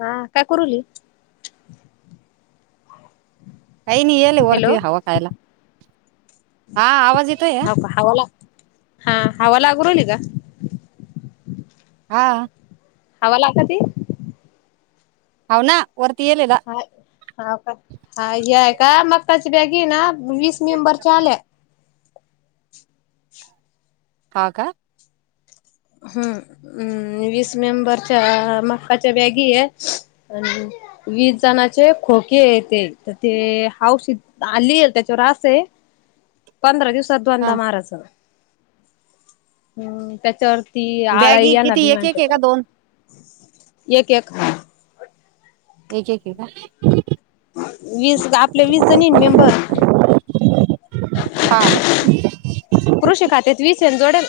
हा काय करूली कायनी येले ओरती हवा खायला हा आवाज येतय या हाव का हवाला हा हवा लागू राहिली का हा हवा लाक ते होवना हाय हा काय हाय घे काय मग त्याची बॅगी आहे ना वीस मेंबरच्या आल्या हा का हम्मम् वीस मेंबरच्या मकाच्या बॅगी आहे वीस जणचे खोके आहे ते तर ते हाऊस आली त्याच्यावर आस आहे पंधरा दिवसा तर हा दोनदा मारायचं हम्म त्याच्यावर बॅगी किती एक एक आहे का दोन एक एक एकेक आहे का वीस आपले वीस जणी मेंबर हा कृषी खात्यात वीस येन जोडेल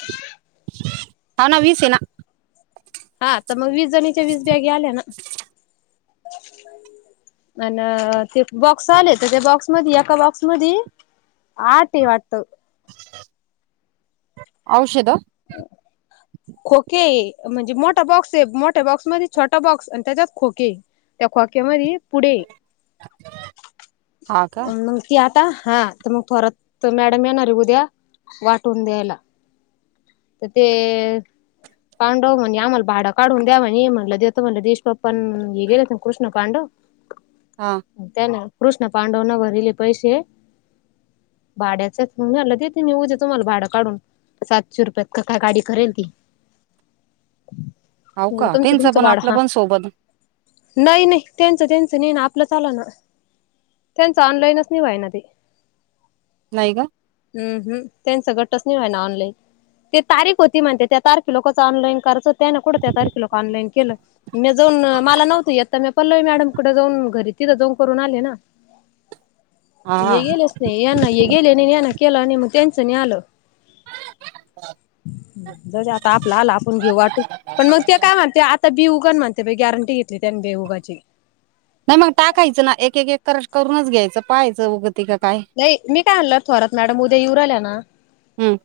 तना वीसे आहे ना हा तर मग वीस जणीच्या वीस बॅगी आल्या ना अनं ते बॉक्स आलेत ते बॉक्स. मग एका बॉक्स मधी आठ आहे वाटत औषध [unintelligible] खोके म्हणजे मोठा बॉक्स आहे मोठ्या बॉक्समध्येध्ये छोटा बॉक्स आणि त्याच्यात खोके त्या खोक्यामध्ये पुढे, हा का मग ती आ हा तर मग थोरत मॅडम येणार आहे उद्या वाटून द्यायला तर ते पांडव म्हणजे आम्हाला भाडं काढून द्यावा म्हटलं देत म्हणलं देशप्पन हे गेले ना कृष्ण पांडव हा त्यान कृष्ण पांडवना भरेल अ पैसे भाड्याचेच मी म्हणलं देते मी उदया तुम्हाला भाडं काढून सातशे रुपयात का काय गाडी करेल ती हो म्हणलं का तुमचं तिचं तुमचं पण भाडं आपलं हा पण सोबत नाही नाही त्यांचं त्यांचं नाही ना आपलं चाल ना त्यांचं ऑनलाईनच नाही व्हायन ना ते नाही का हम ह त्यांच गटचं नाही व्हयना ऑनलाईन ते तारीख होती म्हणत्या त्यात सारखी लोकच ऑलाईन कर त्या ना कुड त्या तारखे लक ऑनलाईन केलं म्या जाऊन मला नव्हत येत तर म पल्लवी मॅडम कडे जाऊन घरी तिथं जाऊन करून आले ना हा हे हा गेलेच नई, यांना हे गेले नाही यांना केला नाही मग त्याचं नाही आलं [unintelligible] म्हणजे आता आपल आलं आपण घेऊ वाटून पण मग ते काय म्हणत्या ता बेहुग म्हणते गॅरंटी घेतली त्यानी बेहुगाची नाही मग टाकायचं ना एक एक क करूनच घ्यायचं पाहायचं वग नाही मी काय म्हणलं थोरात मॅडम उद्या येऊ राहिल्या ना, हम्म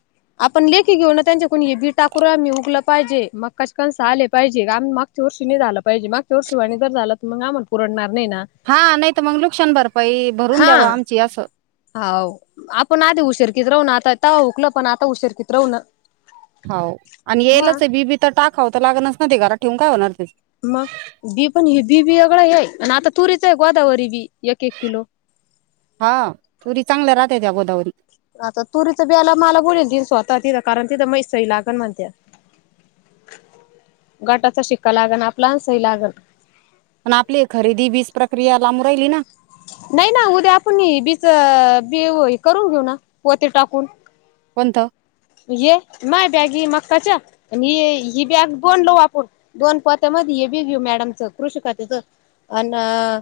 अप पण लेखी घेऊन त्यांच्या कडून हे बी टाकू राहिलो, उगल पाहिजे मग कशे कणस आले पाहिजे आम्ही मागच्या वर्षी नाही झालं पाहिजे मागच्या वर्षीवाणी जर झालं तर मग आमण पुरडणार नाही ना हा नाही तर मग नुकशान भरपाई भरून द्या आमची असं होा आपण आधी उशरकीत राहू ना आताता उकल पण आता उशरकीत राहू ना हो आणि हा येलच आहे बीबी तर टाकाव तर लागणारच ना ते घरात ठेवून काय होणार आहे त्याच मग बी पण ह बी बी एगळां आहे आणि आता तुरीच आहे गोदावरी बी एक एक किलो हा तुरी चांगलं राहतेय त्या गोदावरी आता तुरीच बिला मला बलेल त स्वतः तिथं कारण तिथं म सही लागल म्हणते गटाचा शिक्का लागल आपला सही लागल पण आपली खरेदी वीज प्रक्रिया लांबू राहिली ना नाही ना उद्या आपण बीच बी करून घेऊ ना पते टाकून कोणत ये माय बॅगी मक्काच्या आणि ही बॅग बोनलऊ आपण दोन पोत्या म हे बी घेऊ मॅडमच कृष खात्याच अ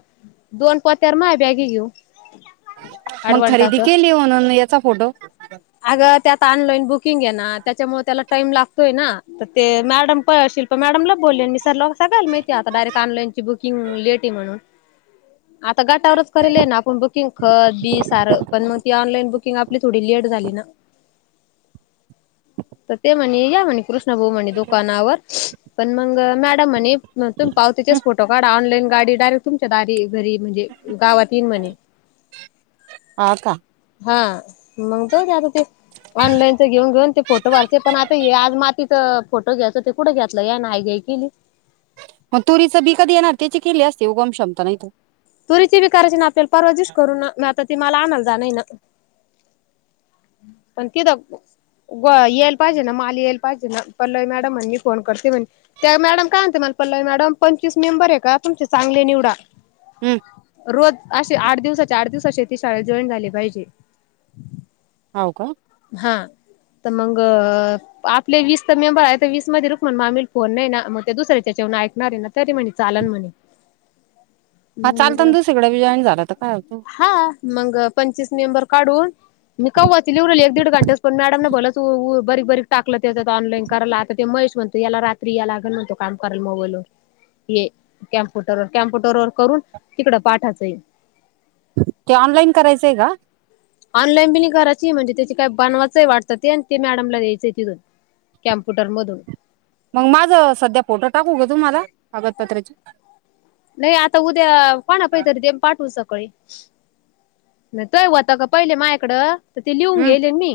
दोन पोत्यार माय बॅगी घेऊ मग खरेदी ॲडवांटाचं. केली म्हणून याचा फोटो अगं त्यात ऑनलाईन बुकिंग आहे ना त्यामुळे त्याला टाइम लागतोय ते ना मॅडम शिल्पा मॅडम ला बोली सगळ्या ला माहित आहे डायरेक्ट ऑनलाईन ची बुकिंग लेट आहे म्हणून आता गटावर च कराले ना बुकिंगखत बी सार पण ऑनलाईन बुकिंग आपण म्हंटल थोडी लेट झाली ना तर ते म्हणे या म्हणे कृष न भाो म्हणे दुकानावर पण मग मॅडमणे मग तम पाव हं, त्याच्याच फोटो कार्ड ऑनईन गाडी डायरेक्ट तुमच्या दारी येईन घरी म्हणजे गावात येईल म्हणे हा का हा मग त आता ते ऑनलाईनच घेऊन घेऊन ते फोटो भारते पण आता आज मातीचा फोटो घ्यायच ते कुठं घेतलं या नाही घ केली मग तुरीचं बी कधी येणार त्याची केले असते उगम क्षमता नाही तो तुरीती बी करायची ना आपल्याला परवा दिवशी करू ना आता मला आनंद झालंय ना पण तिथं याल पाहिजे ना माल येल पाहिजे ना पल्लवी मॅडम म्ह फोन करते म्हणे त्या मॅडम काय म्हणते मला पल्लवी मॅडम पंचवीस मेंबर हाय का तुमचं सांगली निवडा हं, रोज अस आठ दिवसाचे आठ दिवसाचेत शाळेत जॉईन झाली पाहिजे हो का हा तर मग आपले वीस तर मेंबर आहे तर वीस मध्ये रुक्मिणी मामीला फोन नाही ना मग त्या दुसऱ्याच्या हेच्यावण ऐकणार आहे ना तरी म्हणे चालन म्हणे हा मग चालतं ना दुसरीकडे बी जॉईन झाला तर काय होतं हा मग पंचवीस मेंबर काढून म कवाची लिहवलेली एक दीड घंटेच पण मॅडम न बोललं तू बरीक बारीक टाकलं ते ऑनलाईन करायला आता ते महेश म्हणत याला रात्री या लागेल म्हणतो काम कराल मोबाईल ववर ये कॅम्प्युटर व कॅम्प्युटर वर करून तिकड पाठाचं आहे ते ऑनलाइन करायचंय का ऑनलाईन बि करायची म्हणजे त्या काय बनवायचंही वाटतं ते आणि ते मॅडमला द्यायचंय तिथून कॅम्प्युटर मधून मग माझं सध्या फोटो टाकू का तुम्हाला कागदपत्राचे नाही आता उद्या पाणा काहीतरी ते पाठवू शकत नाही तो होता का पहिले मा्याकडं तर ते लिहून हं, घेले मी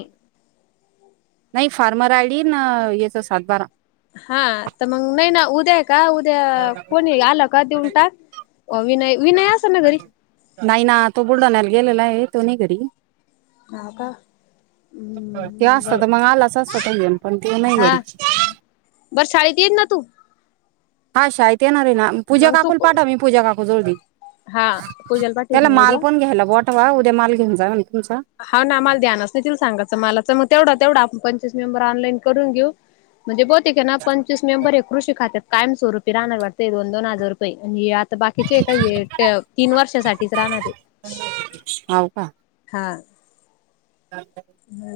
नाही फार्मर आयडि न याचा सात बारा हा तर मग नाही ना उद्या का उद्या कोणी आला का देऊन टाक अ विनय विनय असेल ना घरी नाही ना तो बुलढाण्याला गेलेला आहे [unintelligible] हा का ते हम् बर असतं तर मग आलाच असतं तो घेऊन पण तो नाही हा घरी बर शाळेत येईल ना तू हा शाय ते येणारय ना पूजा मग तू काकूला पाठव मी पूजा का हो जाऊदे हा पूजाला पाठवीन त्याला मी माल उद्या पण घ्यायला बोटवा उद्या माल घेऊन जा तुमचा हा ना मला ध्यानच नाही त सांगाचं मला तर मग तेवढा तेवढा पण मेंबर ऑनलाईन करून घेऊ म्हणजे बोत ठीक हाय ना पंचवीस मेंबर आहे कृषी खात्यात कायम स्वरूपी रहाणार वाटतं हे दोन दोन हजार रुपये बाकीचे काही तीन वर्षासाठीच राहणारे हाव का ह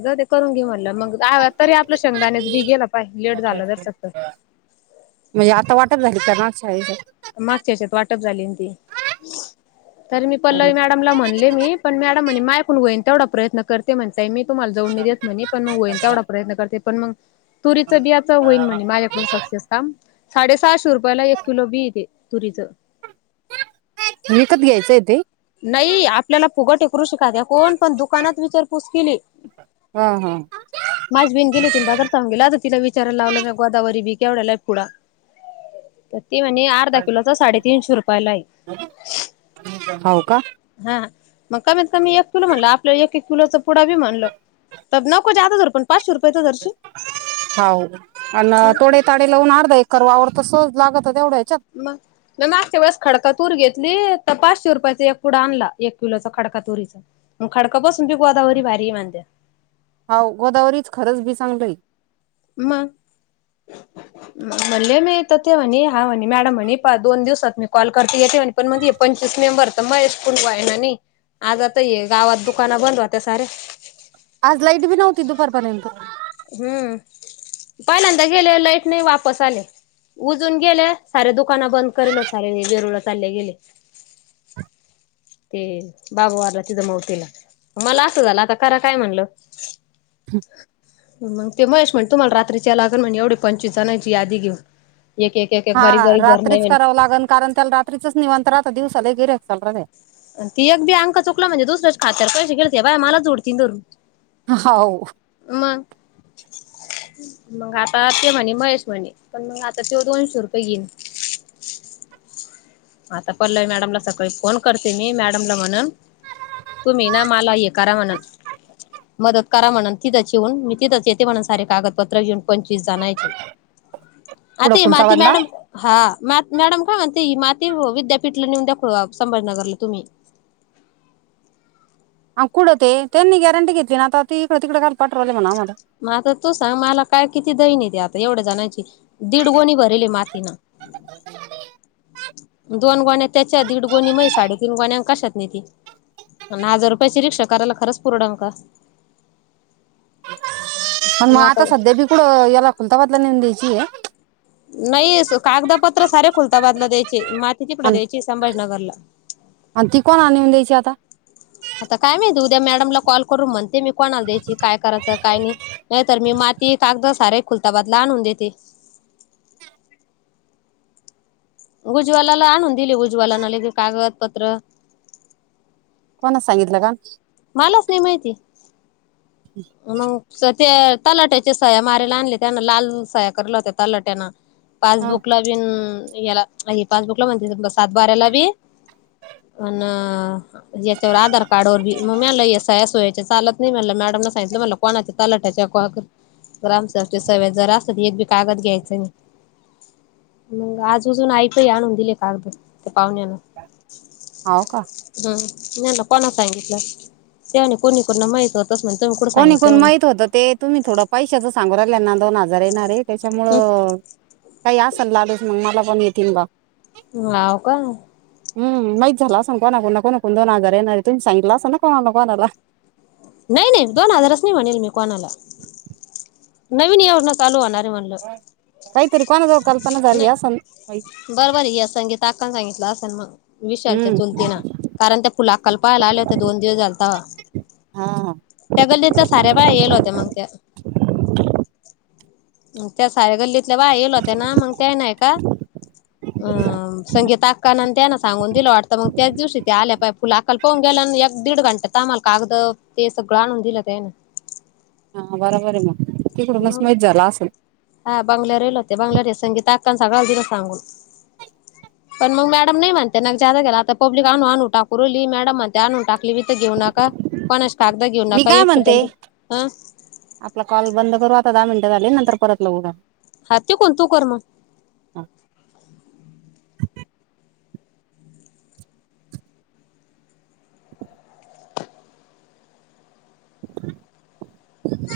जातेत करून घेउवय मग दारात तरी आपलं शेंगदाण्याच बी घायला पाहिजे लेट झालं नसेल तर म्हणजे आता वाटप [unintelligible] मागच्याच्यात वाटप झाली ती तर मी अरे पल्लवी मॅडमला म्हणले मी पण मॅडम म्हणे माय ऐकून गईन तेवढा प्रयत्न करते [unintelligible] त मी तुम्हाला जऊडून देत म्हणे पणग होईन तेवा प्रयन करते. पण मग तुरीच बियाच होईन म्हणजे माझ्याकडून सक्सेस काम. साडेसहाशे रुपया ला एक किलो बीट. तुरीच. विकत घ्यायचं आहे तेे. नाही आपल्याला फुगट कृषी काद्या कोण पण दुकानात विचारपूस केली हा हा माझी बहीण गेली ति बादर सऊून गेला आता तिला विचारायला लावलं म गोदावरी बी केवढ्यालाय पुडा ते म्हणजे अर्धा किलोचा साडेतीीनशे रुपयालाय. हाव का हा मग कमीत कमी एक किलो म्हणलं आपलं एक एक किलोच पुडा बी म्हणल तर नको जात पण [unintelligible] पाचशे रुपये तर धरशील [unintelligible] तसं लागतं. मग मागच्या वेळेस खडक तूर घेतली. पाचशे रुपयाचा एक पुडा आणला. एक किलोचा खडका तुरीचा मग खडका बसून बी गोदावरी बाहेारी मांध्या हाव गोदावरीच खरंच भी सांगलोय. मग म्हणले मी तर ते म्हणे हा म्हणे मॅडम म्हणे दोन दिवसात मी कॉल करते येते म्हणे पण मग पंचवीस मेंबर तर मग कुल व आहे ना नाही आज आता ये गावात दुकान बंद होत्या सारे. आज लाईट भी नव्हती दुपारपर्यंत. हम्म पहिल्यांदा गेले लाईट नाही वापस आले उजून गेले साार्या दुकान बंद करल सारे जेरुळ चालले गेले ते बाबूवारला तिथं मवतीला मला असं झालं आता करा काय म्हणलं. [unintelligible] मग ते महेश म्हण तुम्हाला रात्रीच्या लागण म्हण एवढे पंचवीस जणांची यादी घेऊन. एक एक एक एक बारीक हा बारीक धरणं आहे रात्रीच म्हणे. करावं लागल कारण त्याला रात्रीचच निवांत [unintelligible] [unintelligible] आणि ती अगदीी अंक चुकला म्हजे दुसऱ्याच्या खात्यार पैसे घेळते बाय मला जोडतीधरून. हो. मग आता ते म्हणे महेश म्हणे पण मग आता ते दोनशे रुपये घेईन. आता पल्लय मॅडमला सकाळी फोन करते मी मॅडमला म्हणन तुम्ही ना मला हे करा म्हणन मदत करा म्हणून तिथंच येेऊन मी तिथंच येते म्हणून सारे कागदपत्र घेऊन पंचवीस जाणायचे. आ कुठं ते माती कुलताबादला मॅडम हा मॅडम काय म्हणते. ते म. ते विद्यापीठला नेऊन दाखव संभाजीनगरला तुम्ही कुठं ते त्यांनी गॅरंी घेतली ना आता तक तिकडे काल पाट्रोल आहे म्हणा आट मला तू सांग मला काय किती [unintelligible] [unintelligible] एवढ्या जणांची दीड गोणी भरेले मातीनं. दोन गोण्या त्याच्या दीड गोणी माया साडेतीन गोण्या कशात नाही त हजार रुपयाची रिक्षा करायला खरंच परवडण का ण मग आता सध्या भी कुडं याला खुलता बदला न चीय नाही कागदापत्र सारे खुलताबादला द्यायचे म तिकड आणि द्यायची संभाजनगरला आणि ती कोणा नेऊन द्यायची आता आता काय माहिती उद्या मॅडमला कॉल करून म्हणते मी कोणाला द्याय काय करायचं काय नाही नाहीर मी म ती कागद सारे खुलता बादला आणून देते उज्वला ला आणून दिले उज्वल लगे कागदपत्र कोणा सांगितलं का मलाच नाही माहिती मग ते तलाट्याच्या सह्या मारारीला आणले त्यान लाल सह्या करल्या होत्या तलाट्यान हा पासबुक ला बीन पास्बुकला म्ह सात बारला भी अन ज याच आधार कार्डवर भी मग मला या स या्या सोयाच्या चालत नाही म्हला मॅडम न सांगितलं मला कोणाच्या लाटाच्या ग्रामसाहेबच्या सवय्या जरा अस एक बी कागद घ्यायचं म मग आजजून ऐकय आणून दिले कागदद त्या पाहुण्यान होव का नाही ना कोणा सांगितलं त्यावणी कोणी कोना माहित होत कोणी कोण माहित होतं ते तुम्ही थोडं पशचं सांगु राहिल्या ना दोनहाजार येणार त्याच्यामुं काही अस सल् लालूस मग मला पण येतील बा हम्म हाव का हम्म माहित झाल असेल को ना कोणाकड न दोन हाजार येणार आहेत तुमी सांगितलं असंना कोणाला कोणाला नाही नाही दोन हजारच नाही म्हणेल मी कोणाला नवीन एवजना चालू होणारे म्हणलं काहीतरी कोणाजवळ कल्पना झाली असं नाही बरबर या संगीता अक्का न सांगितलं असत मग विशालच्या हम्म चुलती ना कारण त्या फुला अक्का ला पाहायला आले होते दोन दिवस झालता हा हा त्या गल्लीतल्या साऱ्या बाया येल होत्या मग त्या त्या हाय गल्लीत बाया याला होत ना मग त्या नाय का संगीता अक्का अक्का त्याना सांगून दिलं वाटतं मग त्याच दिवशी ते आल्या पाहिला फुला अक्का ला पाहून गेल्या आणि एक दीड घंट्यात आमांला कागद आणून दिलं ते सगळं हा बरोबर आहे मग तिकडूनच मग माहीत झाला असल हा बंगल्यावर आले होते बंगल्यावर संगीता अक्का सगळ दिल सांगून पण मग मॅडम नाही म्हणते नाग जादा गेला आता पब्लिक आणू आणू टाकू रली मॅडम म्हणते आणून टाकली तीथ घेऊ नका पण मी काय म्हणते आपला कॉल बंद करू आता दहा मिंट म्हणते झाले नंतर परत लाऊ हा तिकून कोण तू कर मग पं [inaudible] अआ